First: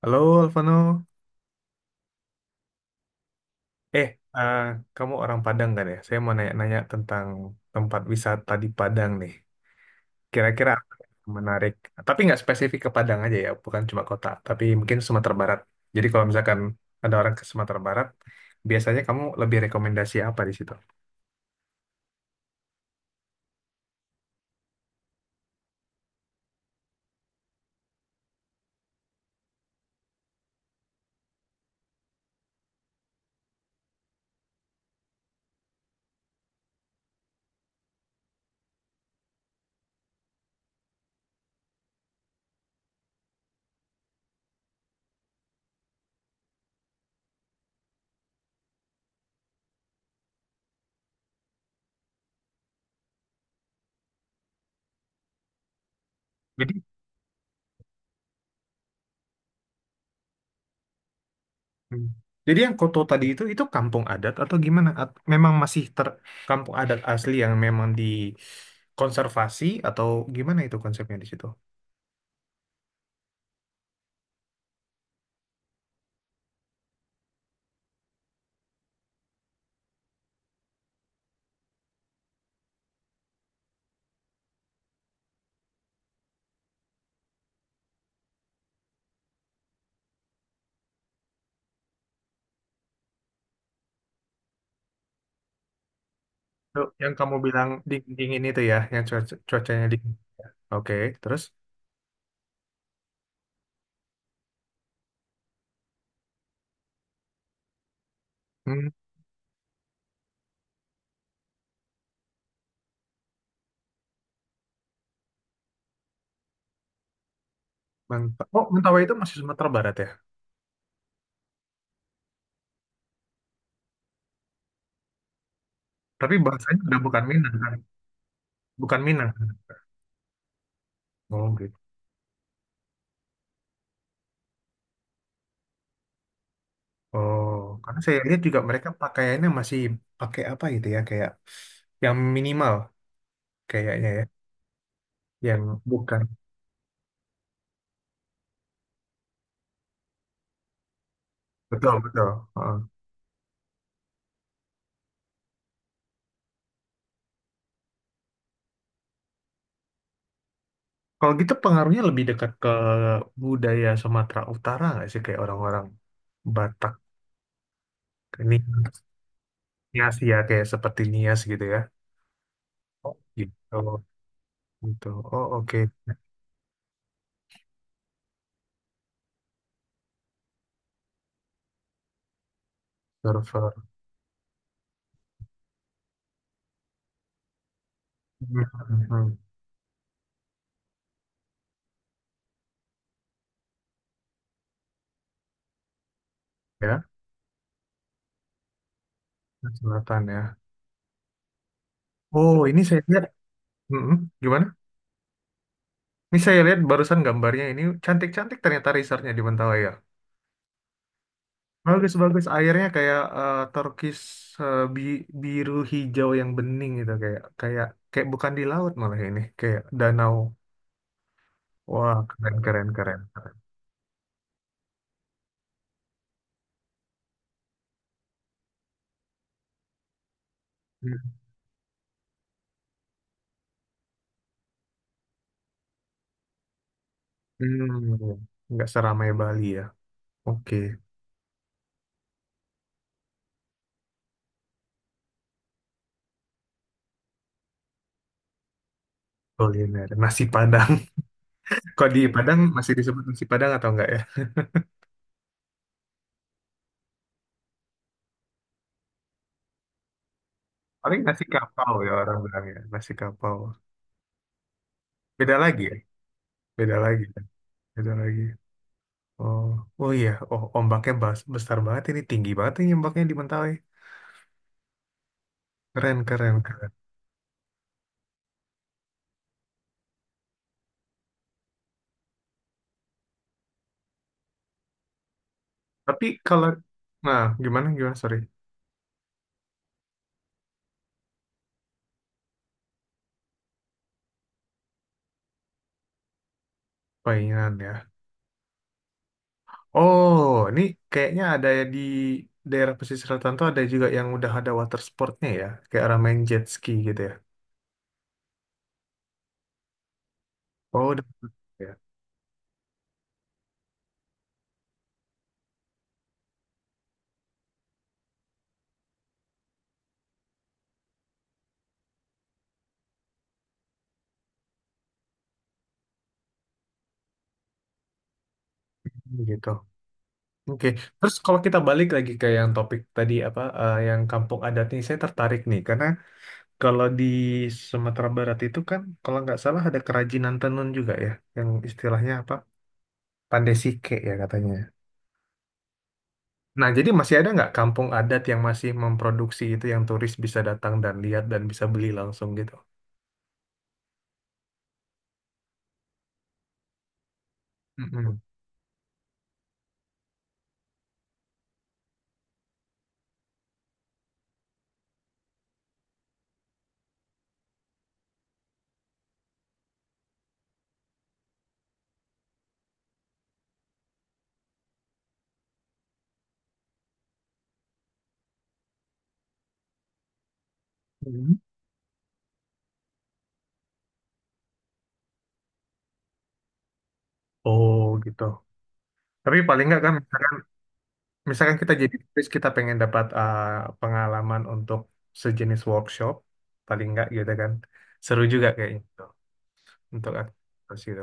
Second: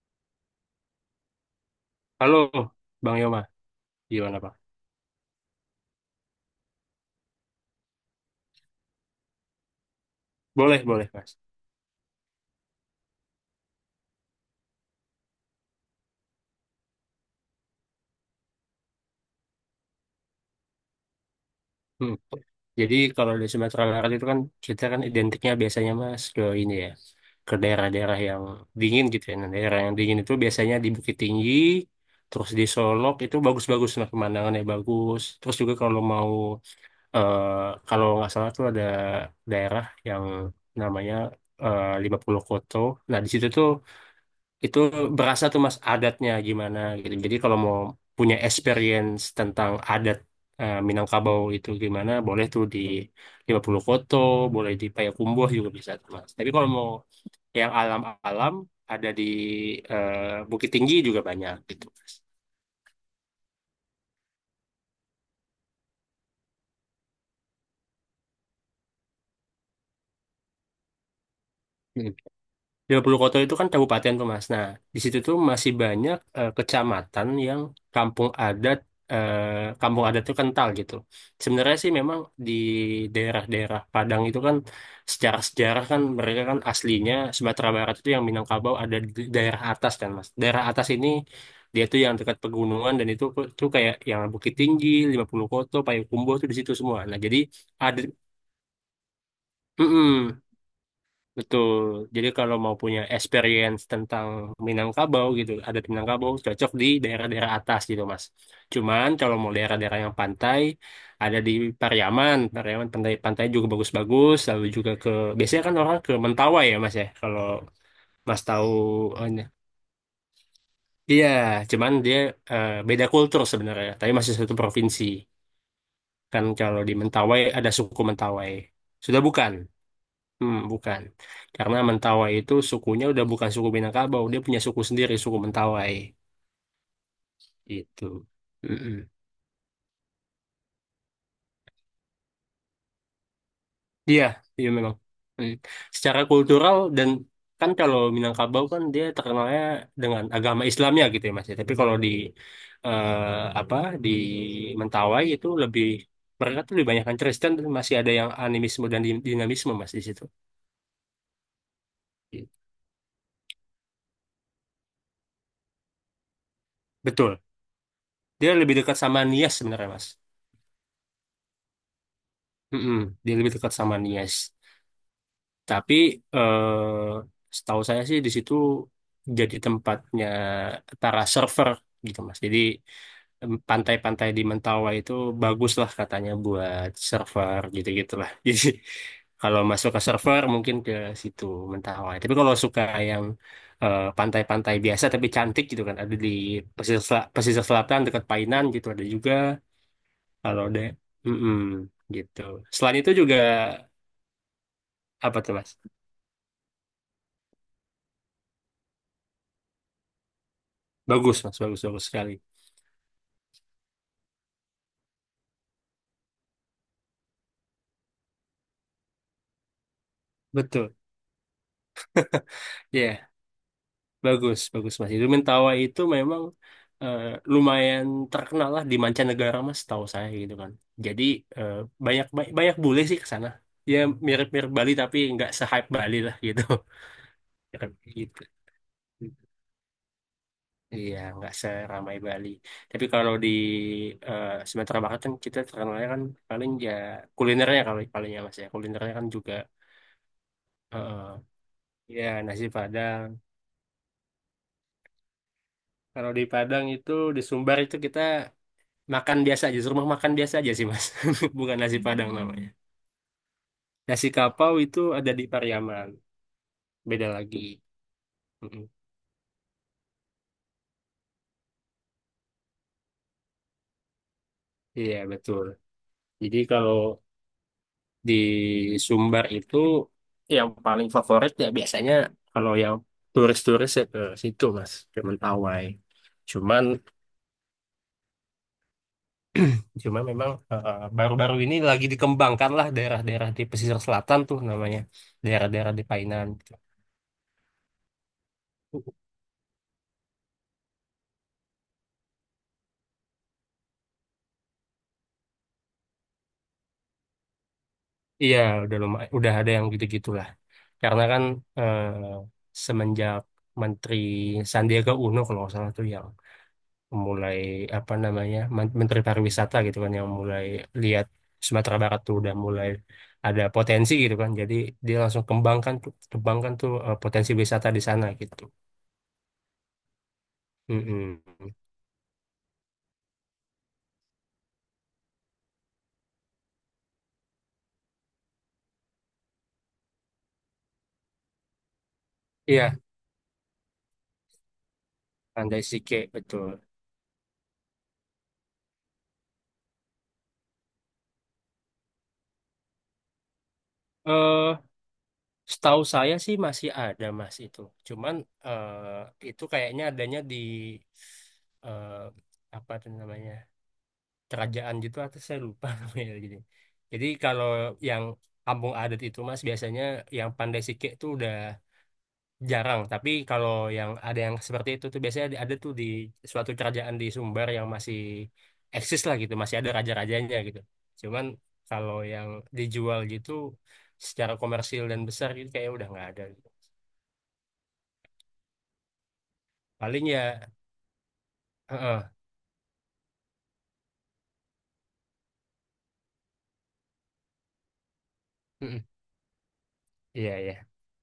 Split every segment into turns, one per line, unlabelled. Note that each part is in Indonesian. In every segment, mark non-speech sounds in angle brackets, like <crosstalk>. Halo Alvano,
Halo, Bang Yoma.
eh
Gimana, Bang?
eh, kamu orang Padang kan ya? Saya mau nanya-nanya tentang tempat wisata di Padang nih. Kira-kira
Boleh,
apa
boleh,
yang
Mas.
menarik, tapi nggak spesifik ke Padang aja ya, bukan cuma kota, tapi mungkin Sumatera Barat. Jadi kalau misalkan ada orang ke Sumatera Barat, biasanya kamu lebih rekomendasi apa di situ?
Hmm. Jadi kalau di Sumatera Barat itu kan kita kan identiknya biasanya Mas ke ini ya, ke daerah-daerah yang dingin gitu ya. Nah, daerah yang dingin itu biasanya di Bukit Tinggi, terus di Solok itu bagus-bagus, nah pemandangannya bagus. Terus juga kalau mau eh, kalau nggak salah tuh ada daerah yang namanya lima puluh Koto. Nah, di situ tuh itu berasa tuh mas adatnya gimana gitu. Jadi kalau mau punya experience tentang adat Minangkabau itu gimana, boleh tuh di lima puluh Koto, boleh di Payakumbuh juga bisa tuh mas. Tapi kalau
Jadi,
mau yang alam-alam ada di eh, Bukit Tinggi juga banyak gitu
Hmm.
mas.
Jadi yang Koto tadi itu kampung adat atau gimana? Memang masih kampung adat asli yang memang dikonservasi atau gimana itu konsepnya di situ?
30 kota itu kan kabupaten tuh Mas. Nah, di situ tuh masih banyak kecamatan yang kampung adat, eh, kampung adat tuh kental gitu. Sebenarnya sih memang di daerah-daerah Padang itu kan secara sejarah kan, mereka kan aslinya Sumatera Barat itu yang Minangkabau ada di daerah atas kan Mas. Daerah atas ini dia tuh yang dekat pegunungan, dan itu tuh kayak yang Bukit Tinggi, 50 Koto, Payakumbuh tuh di situ
Tuh,
semua.
yang
Nah,
kamu
jadi
bilang
ada.
dingin itu ya, yang cuacanya dingin.
Mm-mm.
Oke, terus?
Betul. Jadi kalau mau punya experience tentang Minangkabau gitu, ada Minangkabau cocok di daerah-daerah atas gitu, Mas.
Hmm,
Cuman kalau mau daerah-daerah yang pantai, ada di Pariaman. Pariaman pantai pantai juga bagus-bagus, lalu juga ke biasanya kan orang ke Mentawai ya, Mas ya. Kalau Mas
Oh,
tahu
Mentawai itu masih
eh,
Sumatera Barat ya?
iya, cuman dia beda kultur sebenarnya, tapi masih satu provinsi.
Tapi
Kan
bahasanya
kalau di
udah bukan
Mentawai
Minang
ada
kan?
suku Mentawai.
Bukan
Sudah
Minang.
bukan? Hmm, bukan.
Oh, gitu.
Karena Mentawai itu sukunya udah bukan suku Minangkabau, dia punya suku sendiri, suku Mentawai.
Oh, karena saya
Itu.
lihat juga mereka
Mm-mm.
pakaiannya masih pakai apa gitu ya, kayak yang minimal kayaknya ya,
Iya, iya memang. Mm.
yang
Secara
bukan.
kultural dan kan kalau Minangkabau kan dia terkenalnya dengan agama Islamnya gitu ya Mas. Ya. Tapi
Betul,
kalau di
betul. Heeh.
eh, apa di Mentawai itu lebih, mereka tuh lebih banyak Kristen tapi masih ada yang animisme dan dinamisme Mas di situ.
Kalau gitu pengaruhnya lebih
Gitu.
dekat ke budaya Sumatera Utara nggak sih? Kayak orang-orang Batak,
Betul. Dia
ini
lebih dekat sama Nias sebenarnya Mas.
Nias ya, kayak seperti Nias gitu ya.
Mm-mm.
Oh,
Dia lebih dekat
gitu.
sama Nias.
Gitu. Oh, oke.
Tapi setahu saya sih di situ jadi tempatnya para server gitu Mas. Jadi
Server.
pantai-pantai di Mentawai itu bagus lah katanya buat server gitu-gitulah. <laughs> Jadi
Mhm.
kalau masuk ke server mungkin ke situ Mentawai. Tapi kalau suka yang pantai-pantai biasa tapi cantik gitu kan ada di pesisir,
Ya,
pesisir selatan dekat Painan gitu ada juga.
selatan ya.
Kalau ada mm gitu.
Oh, ini
Selain
saya
itu
lihat.
juga
Mhm. Gimana?
apa tuh Mas?
Ini saya lihat barusan gambarnya ini cantik-cantik ternyata resortnya di Mentawai ya.
Bagus Mas, bagus bagus sekali.
Bagus-bagus airnya kayak turkis biru hijau yang bening gitu kayak kayak kayak bukan di laut malah ini kayak danau.
Betul,
Wah, keren, keren, keren,
ya
keren.
bagus, bagus Mas. Itu Mentawa itu memang eh, lumayan terkenal lah di mancanegara Mas, tahu saya gitu kan. Jadi eh, banyak banyak bule sih ke sana. Ya mirip-mirip Bali tapi nggak se-hype Bali lah gitu. <laughs> Mirip
Hmm,
gitu.
nggak seramai Bali ya. Oke,
Iya, nggak seramai Bali. Tapi kalau di Sumatera Barat kan kita terkenalnya kan paling ya kulinernya kalau paling ya Mas ya. Kulinernya kan juga
kuliner nasi Padang.
eh,
Kok di
ya
Padang
nasi
masih
Padang.
disebut nasi Padang atau enggak ya?
Kalau di Padang itu di Sumbar itu kita makan biasa aja, rumah makan biasa aja sih mas.
Paling nasi
<laughs> Bukan
kapau
nasi
ya
Padang
orang bilang
namanya.
ya, nasi kapau.
Nasi kapau itu ada di
Beda lagi ya?
Pariaman,
Beda lagi
beda
ya?
lagi.
Beda lagi.
Mm-mm.
Oh, oh iya. Oh, ombaknya besar banget ini, tinggi banget ini ombaknya di Mentawai.
Iya betul.
Keren,
Jadi
keren, keren.
kalau di Sumbar itu yang paling favorit ya biasanya kalau yang turis-turis ya ke situ mas, ke Mentawai.
Tapi kalau,
Cuman,
nah gimana, sorry.
memang baru-baru ini lagi dikembangkan lah daerah-daerah di pesisir selatan tuh namanya, daerah-daerah di Painan.
Paingan ya. Oh, ini kayaknya ada ya di daerah pesisir selatan ada juga yang udah ada water sportnya ya. Kayak orang main jet ski gitu ya.
Iya, udah lumayan, udah ada yang gitu-gitulah.
Oh,
Karena
udah.
kan
Ya,
eh, semenjak Menteri Sandiaga Uno kalau nggak salah tuh yang mulai apa namanya Menteri Pariwisata gitu kan yang mulai lihat Sumatera Barat tuh udah mulai ada potensi gitu kan. Jadi dia langsung kembangkan tuh potensi wisata di sana gitu.
gitu. Oke, terus
Mm-mm.
kalau kita balik lagi ke yang topik tadi apa yang kampung adat ini saya tertarik nih karena kalau di Sumatera Barat itu kan kalau nggak salah ada kerajinan tenun juga ya yang istilahnya apa
Iya,
Pandai Sike ya katanya.
Pandai Sike betul.
Nah, jadi masih ada nggak kampung adat yang masih memproduksi itu yang turis bisa datang dan lihat dan bisa beli langsung gitu?
Eh, Setahu saya sih masih ada Mas itu. Cuman
Mm-mm.
itu kayaknya adanya di eh, apa tuh namanya? Kerajaan gitu atau saya lupa <laughs> namanya jadi. Jadi kalau yang kampung adat itu Mas biasanya yang pandai sike itu udah jarang, tapi kalau yang ada yang seperti itu tuh biasanya ada tuh di suatu kerajaan di Sumbar yang masih eksis lah gitu, masih ada raja-rajanya gitu. Cuman
Mhm.
kalau yang dijual gitu secara komersil dan besar itu kayak udah nggak ada.
Oh gitu. Tapi paling nggak kan
Paling ya,
misalkan Misalkan kita jadi
heeh,
terus kita pengen dapat pengalaman untuk sejenis workshop, paling nggak gitu kan. Seru juga kayak
mm,
gitu untuk
iya iya.
aktivitas gitu.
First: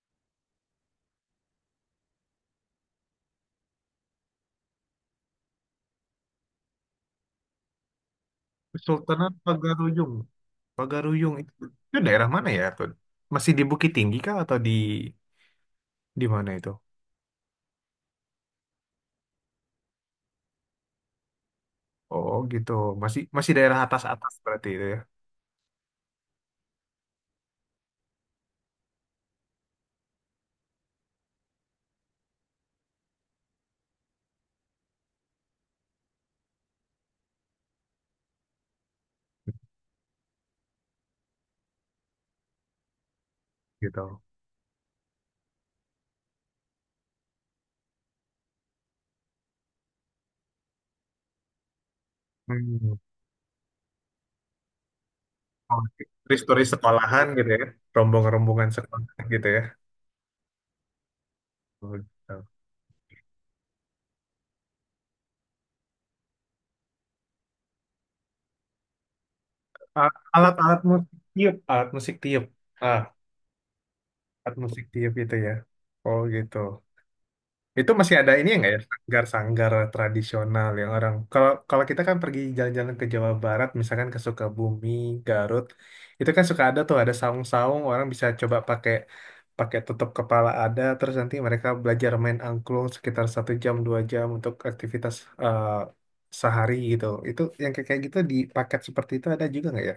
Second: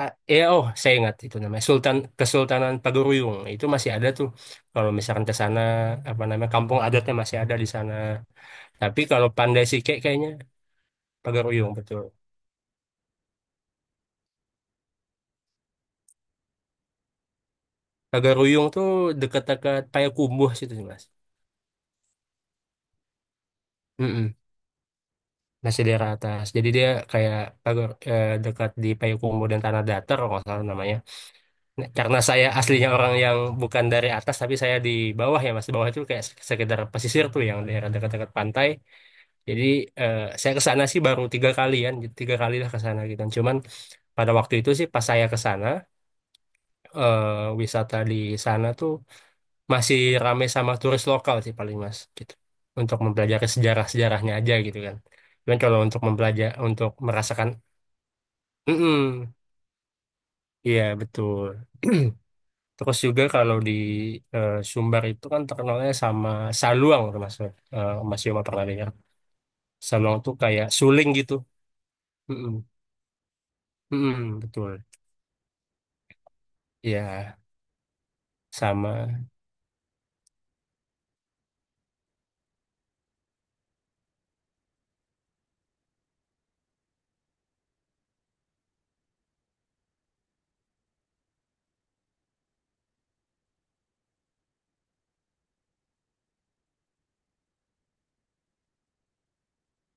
Ah, iya, oh saya ingat itu namanya Sultan Kesultanan Pagaruyung itu masih ada tuh. Kalau misalkan ke sana apa namanya kampung adatnya masih ada di sana. Tapi kalau
Sultanat
Pandai Sike
Pagaruyung.
kayaknya.
Pagaruyung
Pagaruyung
itu
betul.
daerah mana ya tuh? Masih di Bukit Tinggi kah atau di mana itu?
Pagaruyung tuh dekat-dekat Payakumbuh situ sih mas.
Oh gitu, masih masih daerah atas-atas
Mm-mm,
berarti itu ya,
masih daerah atas. Jadi dia kayak dekat di Payakumbuh dan Tanah Datar kalau nggak salah namanya. Nah, karena saya aslinya orang yang bukan dari atas, tapi saya di bawah ya mas. Di bawah itu kayak sekedar pesisir tuh yang daerah dekat-dekat pantai. Jadi saya ke sana sih baru tiga kali kan, tiga kali lah ke sana gitu. Cuman
gitu.
pada waktu itu sih pas saya ke sana, wisata di sana tuh masih rame sama turis lokal sih paling mas gitu.
Hmm.
Untuk mempelajari sejarah-sejarahnya aja gitu kan. Cuman kalau untuk
Oke.
mempelajari,
Turis-turis
untuk
sekolahan
merasakan,
gitu ya, rombongan-rombongan sekolah
mm
gitu ya.
iya betul.
Oh, gitu.
<clears throat> Terus juga kalau di Sumbar itu kan terkenalnya sama saluang, termasuk Mas Yoma pernah dengar.
A-
Saluang tuh kayak
Alat-alat musik
suling gitu.
tiup, alat musik tiup.
Mm-mm. Mm-mm,
Alat musik
betul.
tiup gitu ya. Oh gitu.
Ya,
Itu masih ada ini nggak ya
sama
sanggar-sanggar tradisional yang orang kalau kalau kita kan pergi jalan-jalan ke Jawa Barat misalkan ke Sukabumi, Garut, itu kan suka ada tuh ada saung-saung orang bisa coba pakai pakai tutup kepala ada terus nanti mereka belajar main angklung sekitar 1 jam 2 jam untuk aktivitas eh, sehari gitu. Itu yang kayak kayak gitu di paket seperti itu ada juga nggak ya?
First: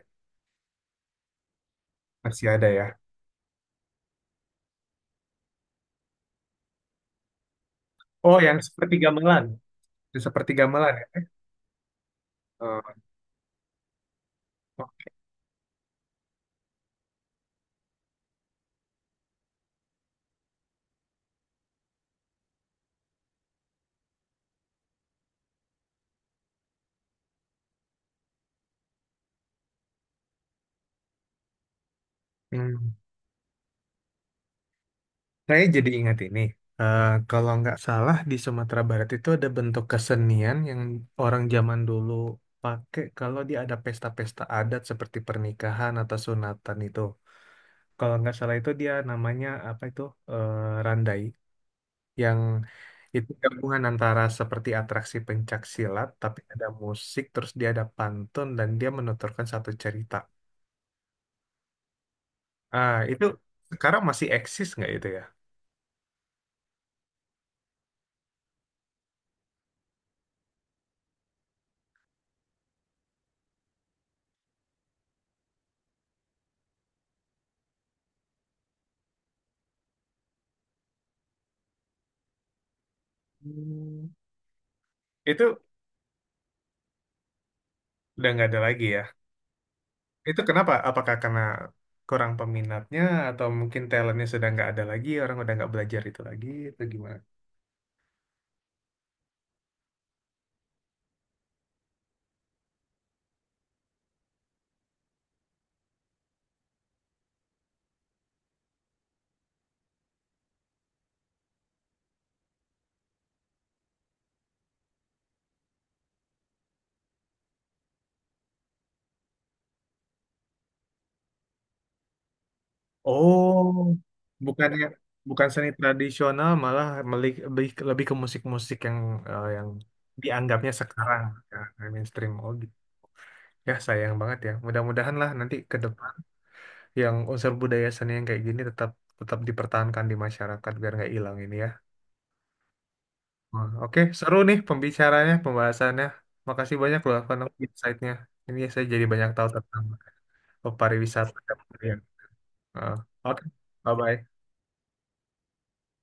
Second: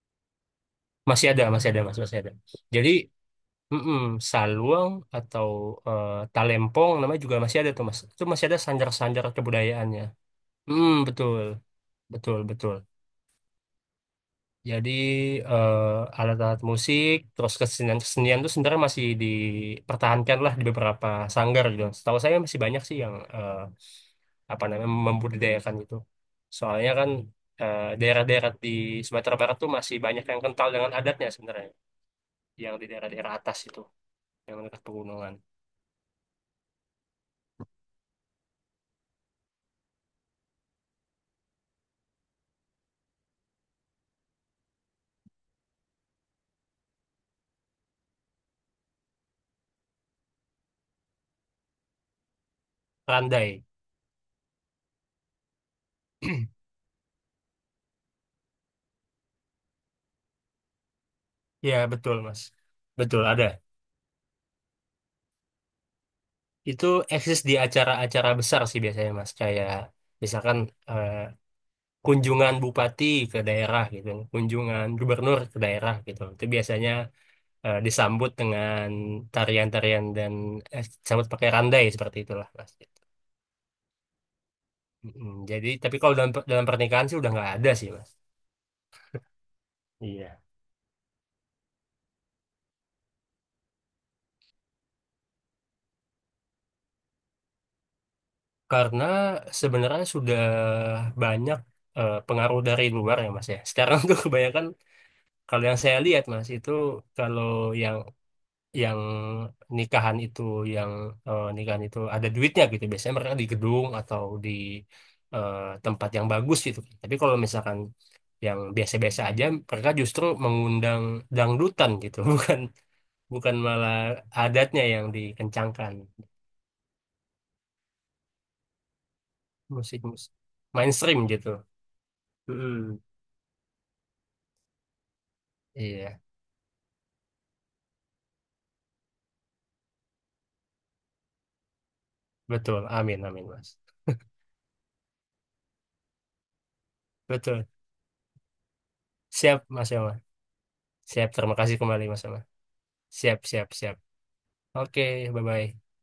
masih ada, Mas, masih ada.
Masih ada ya.
Jadi mm-mm, saluang atau talempong namanya juga masih ada tuh, Mas. Itu
Oh
masih ada sanjar-sanjar kebudayaannya.
yang seperti
Mm,
gamelan ya.
betul. Betul, betul.
Eh,
Jadi
oh.
alat-alat musik, terus kesenian-kesenian itu sebenarnya masih dipertahankan lah di beberapa sanggar gitu. Setahu saya masih banyak sih yang apa namanya membudidayakan itu. Soalnya kan daerah-daerah di Sumatera Barat tuh masih banyak yang kental dengan adatnya sebenarnya, yang di
Hmm.
daerah-daerah atas itu, yang dekat pegunungan.
Saya jadi ingat ini. Kalau nggak salah di Sumatera Barat itu ada bentuk kesenian yang orang zaman dulu pakai kalau dia ada pesta-pesta adat seperti pernikahan atau sunatan itu. Kalau nggak salah itu dia namanya apa itu randai, yang itu
Randai,
gabungan antara seperti atraksi pencak silat tapi ada musik terus dia ada pantun dan dia menuturkan satu cerita.
ya betul Mas,
Ah
betul
itu
ada.
sekarang masih eksis nggak itu ya?
Itu eksis di acara-acara besar sih biasanya Mas, kayak misalkan eh, kunjungan bupati ke daerah gitu, kunjungan gubernur ke daerah gitu. Itu biasanya disambut dengan tarian-tarian dan disambut pakai randai seperti itulah, Mas. Gitu.
Hmm.
Mm,
Itu
jadi, tapi kalau dalam dalam pernikahan sih udah nggak ada sih, Mas.
udah nggak ada lagi ya. Itu
Iya.
kenapa? Apakah karena kurang peminatnya atau mungkin talentnya sudah nggak ada lagi, orang udah nggak belajar itu lagi, atau gimana?
Karena sebenarnya sudah banyak pengaruh dari luar ya, Mas ya. Sekarang <laughs> tuh kebanyakan kalau yang saya lihat, Mas, itu kalau yang yang nikahan itu yang nikahan itu ada duitnya gitu, biasanya mereka di gedung atau di eh, tempat yang bagus gitu kan. Tapi kalau misalkan yang biasa-biasa aja mereka justru mengundang dangdutan gitu, <laughs> bukan bukan malah
Oh,
adatnya
bukannya
yang
bukan seni
dikencangkan,
tradisional, malah lebih ke musik-musik yang
musik musik
dianggapnya
mainstream
sekarang
gitu.
ya, mainstream. Oh, gitu.
Mm-mm.
Ya sayang banget ya. Mudah-mudahan lah nanti ke depan
Iya
yang unsur budaya seni yang kayak gini tetap tetap dipertahankan di masyarakat biar nggak hilang ini ya.
betul, amin, amin
Wah,
mas.
oke, seru nih pembicaranya, pembahasannya. Makasih banyak loh Fano
Betul,
insight-nya. Ini saya jadi banyak tahu
siap
tentang
mas Yoma, siap,
pariwisata.
terima kasih
Ya.
kembali mas Yoma,
Eh,
siap,
Oke,
siap, siap,
bye-bye.
oke, bye bye.